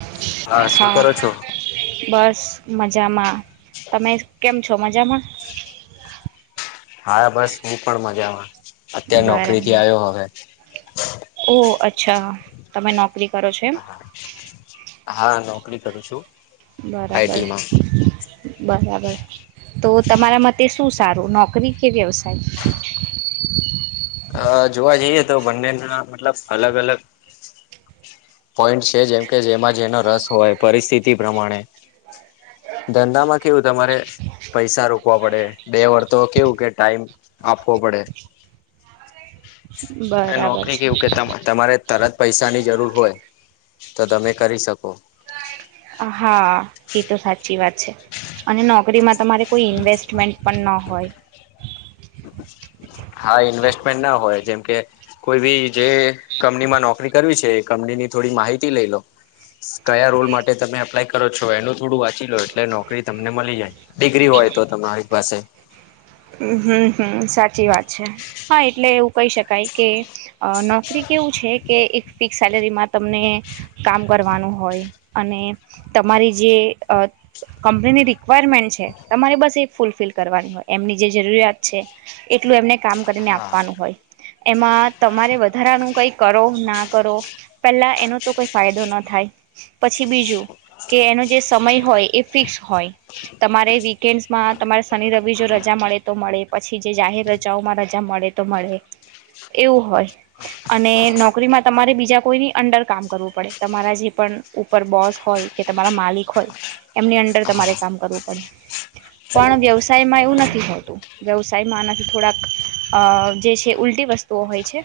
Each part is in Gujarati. [inaudible] શું હા કરો છો? બસ મજામાં તમે કેમ છો મજામા હા બસ હું પણ મજામાં અત્યારે નોકરીથી બરાબર આવ્યો હવે ઓ અચ્છા તમે નોકરી કરો છોએમ હા નોકરી કરું છું બરાબર આઈટીમાં બરાબર તો તમારા માટે શું સારું નોકરી કે વ્યવસાય અ જોવા જઈએ તો બંનેના મતલબ અલગ અલગ પોઈન્ટ છે જેમ કે જેમાં જેનો રસ હોય પરિસ્થિતિ પ્રમાણે ધંધામાં કેવું તમારે પૈસા રોકવા પડે બે વર્તો કેવું કે ટાઈમ આપવો પડે અને બરાબર નોકરી છે કેવું કે તમારે તરત પૈસાની જરૂર હોય તો તમે કરી શકો હા એ તો સાચી વાત છે અને નોકરીમાં તમારે કોઈ ઇન્વેસ્ટમેન્ટ પણ ના હોય હા ઇન્વેસ્ટમેન્ટ ના હોય જેમકે કોઈ બી જે કંપનીમાં નોકરી કરવી છે એ કંપની ની થોડી માહિતી લઈ લો કયા રોલ માટે તમે એપ્લાય કરો છો એનું થોડું વાંચી લો એટલે નોકરી તમને મળી જાય ડિગ્રી હોય તો તમારી પાસે હ [unintelligible] હમ હમ હમ સાચી વાત છે હા એટલે એવું કહી શકાય કે નોકરી કેવું કે એક ફિક્સ સેલેરીમાં તમને કામ કરવાનું હોય અને તમારી જે કંપનીની રિક્વાયરમેન્ટ છે તમારે બસ એ ફૂલફિલ કરવાની હોય એમની જે જરૂરિયાત છે એટલું એમને કામ કરીને હા આપવાનું હોય એમાં તમારે વધારાનું કઈ કરો ના કરો પેલા એનો તો કોઈ ફાયદો ન થાય પછી બીજું કે એનો જે સમય હોય એ ફિક્સ હોય તમારે વીકેન્ડમાં તમારે શનિ રવિ જો રજા રજા મળે તો મળે પછી જે જાહેર રજાઓમાં રજા મળે તો મળે એવું હોય અને નોકરીમાં તમારે બીજા કોઈની અંડર કામ કરવું પડે તમારા જે પણ ઉપર બોસ હોય કે તમારા માલિક હોય એમની અંદર તમારે કામ કરવું પડે પણ વ્યવસાયમાં એવું નથી હોતું વ્યવસાયમાં આનાથી થોડાક અ જે છે ઉલટી વસ્તુઓ હોય છે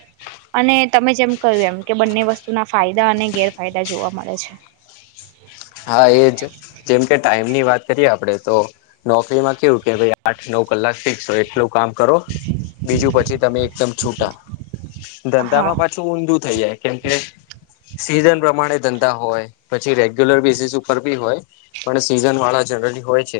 અને તમે જેમ કહ્યું એમ કે બંને વસ્તુના ફાયદા અને ગેરફાયદા જોવા મળે છે [unintelligible] હા એજ જેમ કે ટાઈમ ની વાત કરીએ આપડે તો નોકરીમાં કેવું કે આઠ નવ કલાક શીસો એટલું કામ. કરો બીજું પછી તમે એકદમ છૂટા હા ધંધામાં પાછું ઊંધું. થઈજાય કેમ સીઝન પ્રમાણે ધંધા હોય પછી રેગ્યુલર [unintelligible] હોય સીઝન વાળા જર હોય છે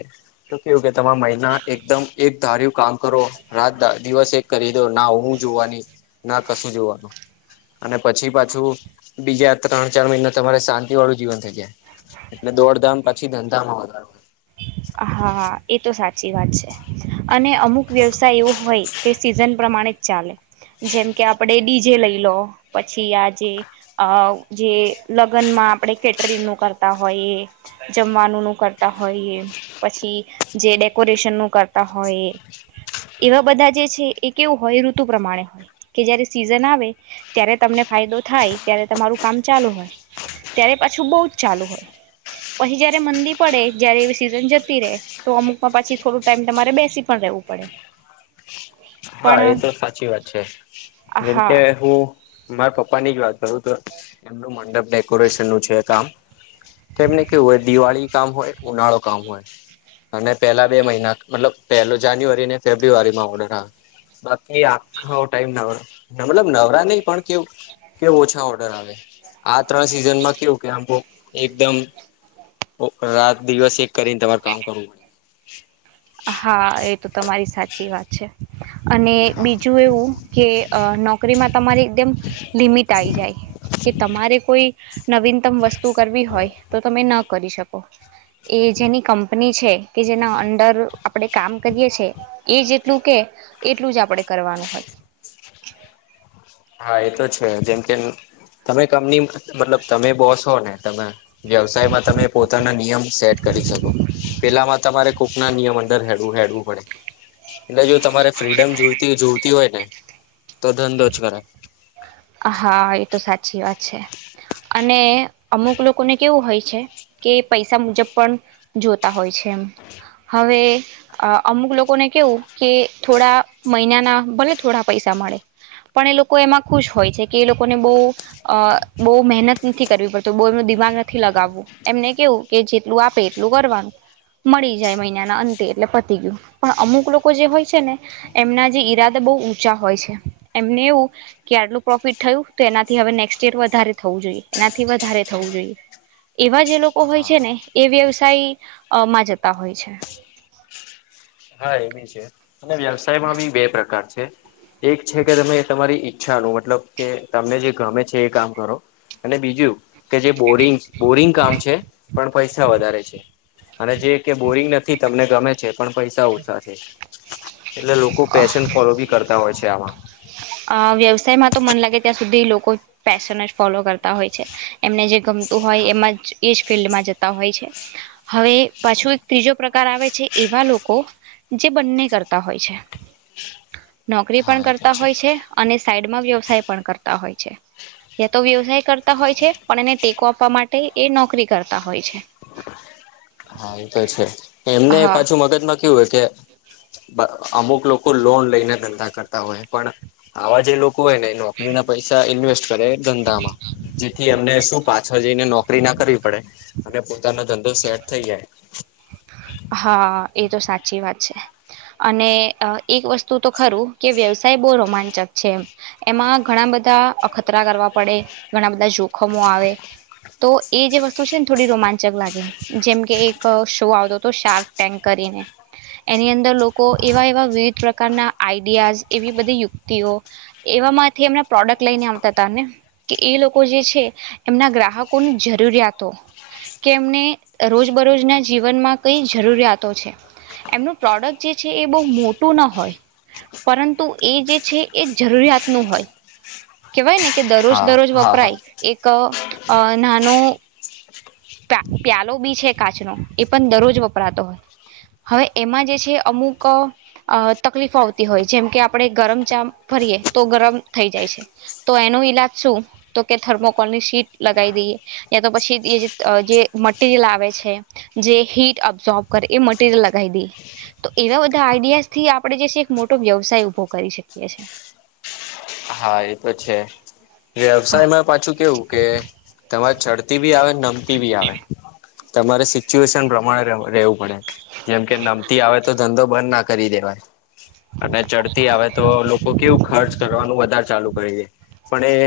તો કેવું કે મહિના એકમ એક ધાર્યું કામ કરો રાત દિવસ એક કરી દો ના હું જોવાની ના કશું જોવાનું અને પછી પાછું બીજા ત્રણ ચાર મહિના તમારે શાંતિ વાળું જીવન થઈ જાય. એટલે દોડ ધામણ પછી ધંધામાં વધારો હા એ તો સાચી વાત છે અને અમુક વ્યવસાય એવો હોય કે સીઝન પ્રમાણે જ ચાલે જેમ કે આપડે ડીજે લઈ લો પછી આજેઅ જે લગ્નમાં આપણે કેટરિંગ નું કરતા હોઈએ જમવાનું નું કરતા હોઈએ પછી જે ડેકોરેશન નું કરતા હોય. એવા બધા જે છે એ કેવું હોય ઋતુ પ્રમાણે હોય કે જયારે સિઝન આવે ત્યારે તમને ફાયદો થાય ત્યારે તમારું કામ ચાલુ હોય ત્યારે પાછું બહુ જ ચાલુ હોય પછી જયારે મંદી પડે જય્યારે એ સીઝન જ જતી તો અમુકમાં પછી થોડું ટાઈમ તમારે બેસી પણ રહેવું પડે હા પણ એ તો સાચી વાત છે જેમ હા કે હું મારા પપ્પા ની જ વાત કરું તો એમનું મંડપ ડેકોરેશન નું છે કામ તો એમને કેવું હોય દિવાળી કામ હોય ઉનાળો કામ હોય. અને પેલા બે મહિના મતલબ પેલો જાન્યુઆરી ને ફેબ્રુઆરી માં ઓર્ડર આવે. બાકી આખો ટાઈમ નવ મલબ નવરા નહ પણ કેવું કેવ ઓછા ઓર્ડર આવે આ ત્રણ સિઝનમાં કેવું કે આમ બવ એકદમ ઓ રાત દિવસ એક કરીને તમારે કામ કરવું પડે હા એ તો તમારી સાચી વાત છે. અને બીજું એવું કે નોકરીમાં તમારી એકદમ લિમિટ આઈ જાય. કે તમારે કોઈ નવીનતમ વસ્તુ કરવી હોય તો તમે ન કરી શકો એ જેની કંપની છે કે જેના ઊંદર આપડે કામ કરીએ છ છેએ એ જેટલું કે એટલું જ આપણેે કરવાનું હોય. હા એ તો છે જેમ કે તમે કંપની મતલબ તમે બોસ હો ને તમે વ્યવસાયમાં તમે પોતાના નિયમ સેટ કરી શકો પેલામાં તમારે કૂકના નિયમ અંદર હેડવું હેડવું પડે એટલે જો તમારે ફ્રીડમ જોતી જોતી હોય ને તો ધનંધોચ કરે હોય હા એ તો સાચી વાત છે અને અમુક લોકોને કેવું હોય છે કે પૈસા મુજબ પણ જોતા હોય છે એમ. હવે અમુક લોકોને કેવું કે થોડા મહિનાના ભલે થોડા પૈસા મળે પણ એ લોકો એમાં ખુશ હોય છે કે એ લોકોને બઉ અ બઉ મહેનત નથી કરવી પડતી બહુ એમનું દિમાગ નથી લગાવવું એમ એમને કેવું કે જેટલું આપે એટલું કરવાનું. મળી જાય મહિનાના અંતે એટલે પતી ગયું પણ અમુક લોકો જે હોય છે ને એમના જે ઈરાદા બઉ ઊંચા હોય છે એમને એવું કે આટલું પ્રોફિટ થયું તો એનાથી હવે નેક્સ્ટ યર વધારે થવું જોઈએ એનાથી વધારે થવું જોઈએ એવા જે લોકો હોય છે હા ને એ વ્યવસાય અ માં જતા હોય છે. [inaudible] હા એ બી છે અને વ્યવસાયમાં બી બે પ્રકાર છે. એક છે કે તમે તમારી ઈચ્છાનું મતલબ કે તમને જે ગમે છે એ કામ કરો અને બીજું કે જે બોરિંગ બોરિંગ કામ છે પણ પૈસા વધારે છે. અને જે કે બોરિંગ નથી તમને ગમે છે પણ પૈસા ઓછા છે. એટલે લોકો પેશન ફોલો બી કરતા હોય છે આમાં વ્યવસાયમાં તો મન લાગે ત્યાં સુધી લોકો પેશન જ ફોલો કરતા હોય છે એમને જે ગમતું હોય એમાં જ એ જ ફિલ્ડમાં જતા હોય છે હવે પાછું એક ત્રીજો પ્રકાર આવે છે એવા લોકો જે બંને કરતા હોય છે નોકરી પણ હા એ તો કરતા હોય છે અને સાઈડમાં વ્યવસાય પણ કરતા હોય છે. યા તો વ્યવસાય કરતા હોય છે પણ એને ટેકો આપવા માટે એ નોકરી કરતા હોય છે. [inaudible] હા એ તો છે એમને હા પાછું મગજમાં કેવું હોય કે બ અમુક લોકો લોન લઈને ધંધા કરતા હોય પણ આવા જે લો કો હોય ને નોકરીના પૈસા ઇન્વેસ્ટ કરે ધંધામાં જેથી એમને શું પાછળ જઈને નો કરી ના કરવી પડે અને પોતાનો ધંધો સેટ થઈ જાય હા એ તો સાચી વાત છે અને એક વસ્તુતો ખરું કે વ્યવસાય બહુ રોમાંચક છે એમ એમાં ઘણા ઘણા બધા અખતરા કરવા પડે ઘણા બધા જોખમો આવે તો એ જે વસ્તુ છે ને થોડી રોમાંચક લાગે જેમ કે એક શો આવતો તો શાર્ક ટેન્ક કરીને એની અંદર લોકો હા એવા એવા વિવિધ પ્રકારના આઈડિયાઝ એવી બધી યુક્તિઓ એ એવામાંથી એમના પ્રોડક્ટ લઈને આવતા હતાને કે એ લોકો જે છે એમના ગ્રાહકોની જરૂરિયાત યાતો કે એમને રોજ બરોજના જીવનમાં. કઈ જરૂરિયાતો છે એમનું પ્રોડક્ટ જે છે એ બહુ મોટું ના હોય પરંતુ એ જે છે એ જરૂરિયાતનું હોય કેવાય ને કે દરરોજ હા દરરોજ હા હા વપરાય એક અ નાનો પા પ્યાલો બી છે કાચનો એ પણ દરરોજ વપરાતો હોય હવે એમાં જે છે અમુક અ તકલીફો આવતી હોય જેમ કે આપણે ગરમ ચા ભરીએ તો ગરમ થઈ જાય છે તો એને નો ઈલાજ શું તો કે થર્મોકોલની સીટ લગાઈ દઈએ યા તો પછી જે મટીરિયલ આવે છે જે હીટ અબ્ઝોર્બ કરે એ મટીરિયલ લગાઈ દઈએ તો એવા બધા આઈડિયાસ થી આપણે જે છે એક મોટો વ્યવસાય ઉભો કરી શકીએ છે. હા એ તો છે વ્યવસાયમાં પાછું કેવું કે તમારે ચડતી બી આવે નમતી બી આવે તમારે સિચ્યુએશન પ્રમાણે રહે રહેવું પડે જેમ કે નમતી આવે તો ધંધો બંધ ના કરી દેવાય અને ચડતી આવે તો લોકો કેવું ખર્ચ કરવાનું વધારે ચાલુ કરી દે પણ એ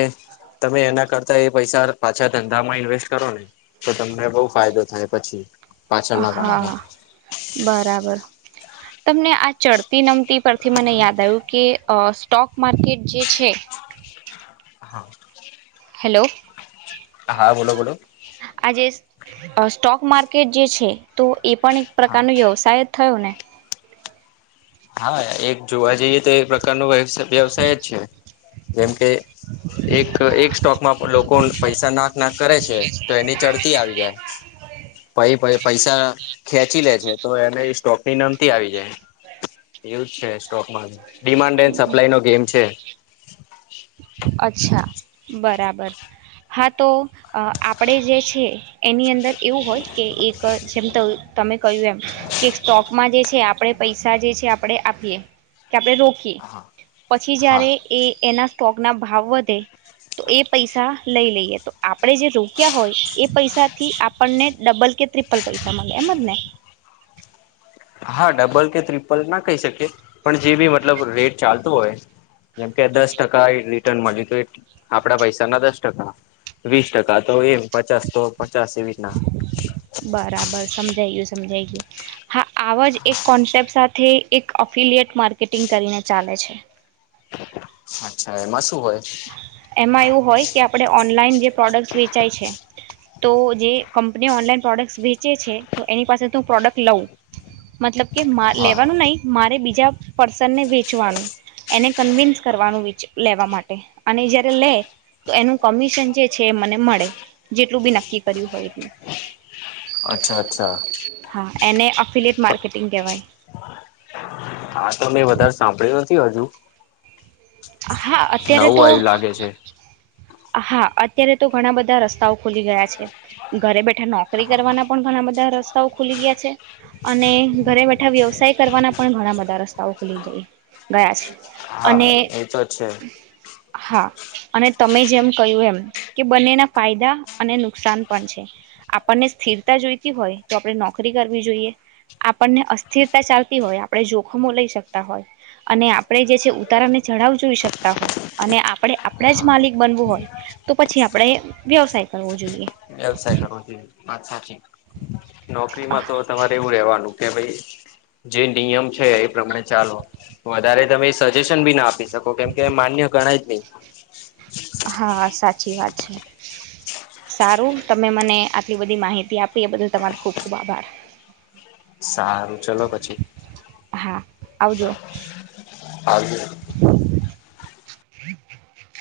તમે એના કરતા એ પૈસા પાછા ધંધામાં ઈન્વેસ્ટ કરો ને તો તમને બઉ ફાયદો થાય પછી પાછળના હા ગાળામાં બરાબર તમને આ ચડતી નમતી પરથી મને યાદ આવ્યું કે અ સ્ટોક માર્કેટ જે છે હા હેલો હા બોલો બોલો આજે સ્ટોક માર્કેટ જે છે તો એ પણ એક હા પ્રકારનો વ્યવસાય જ થયો ને હા એક જોવા જઈએ તો એ પ્રકારનો વ્યવસાય જ છે જેમ કે એક એક સ્ટોકમાં લોકો પૈસા નાક નાક કરે છે તો એની ચડતી આવી જાય પ-પ-પૈસા ખેંચી લે છે તો એને સ્ટોક નીંદર આવી જાય એવું જ છે સ્ટોકમાં ડિમાન્ડ એન્ડ સપ્લાય નો ગેમ છે. [inaudible] અચ્છા બરાબર હા તો આપણેે જે છે એની અંદર એવું હોય કે એક જેમ તમે કહ્યું એમ કે સ્ટોકમાં જે છે આપણે પૈસા જે છે આપણેે આપીએ કે આપણે રોકીએ હા પછી હા જયારે એ એના સ્ટોક ના ભાવ વધે તો એ પૈસા લઈ લઈએ તો આપણેે જે રોક્યા હોય એ પૈસાથી આપણને ડબલ કે ત્રિપલ પૈસા ગે એમ જ ને હા ડબલ કે ટ્રિપલ ના કહી શકીએ પણ જે બી મતલબ રેટ ચાલતોું હોય જેમ કે દસ ટકા મળ આપડા પૈસા ના દસ ટકા વીસ ટકા તો એમ પચાસ તો પચાસ એવીીતના બરાબર સમજાઈ ગયું હા આ જ એક કોન્સેપ્ટ સાથે એક અફિલયટ માર્કેટિંગ કરીને ચાલે [inaudible] પછ [inaudible] અચ્છા એમાં શું હોય એમાં એવું હોય કે આપણે ઓનલાઈન જે પ્રોડક્ટ વેચાય છે તો જે કંપની ઓનલાઈન પ્રોડક્ટ વેચે છે તો એની પાસેથીું પ્રોડક્ટ લઉં મતલબ કે મા હા લેવાનું નહી મારે બીજા પર્સનને વેચવાનું એને કન્વિન્સ કરવાનું લેવા માટે અનેન જર લે તો એનું કમિશન જે છે એ મને મળે જેટલું બી નક્કી કર્યું હોય એટલું અચ્છા અચ્છા હા એને અફિલિટ માર્કેટિંગ કહેવાય હા તો મેં વધારે સાંભળ્યું નથી હજુ હા નવું અત્યારે તો આવ્યું લાગે છે હા અત્યારે તો ઘણા બધા રસ્તાઓ ખુલી ગયા છે. ઘરે બેઠા નોકરી કરવાના પણ ઘણા બધા રસ્તાઓ ખુલી ગયા છે. અને ઘરે બેઠા વ્યવસાય કરવાના પણ ઘણા બધા રસ્તાઓ ખુલી જાય ગયા છે અને એતો છે હા અને તમે જેમ કહ્યું એમ કે બંનેના ફાયદા અને નુકસાન પણ છે આપણને સ્થિરતા જોઈતી હોય તો આપણે નોકરી કરવી જોઈએ આપણને અસ્થિરતા ચાલતી હોય આપણે જોખમો લઈ શકતા હોય અને આપણે જે છે ઉતારાને જડાવ જોઈ શકતા હોય અને આપણે આપણે જ માલિક બનવું હોય તો પછી આપણે વ્યવસાય ચરવ જોઈએ [unintelligible] વ્યવસાય કરો છ વાત સાચી નોકરીમાં તો તમારે એવું રેવાનું કે ભાઈ જે નિયમ છે એ પ્રમાણે ચાલવો વધારે તમે સજેશન બી ના આપીશ કો કેમ કે માન્ય ગણાય જ નહી હા સાચી વાત છે સારું તમે મને આટલી બધી માહિતી આપી એ બદલ તમારો ખુબ ખુબ આભાર સારું ચલો પછી હા આવજો હે હ [inaudible]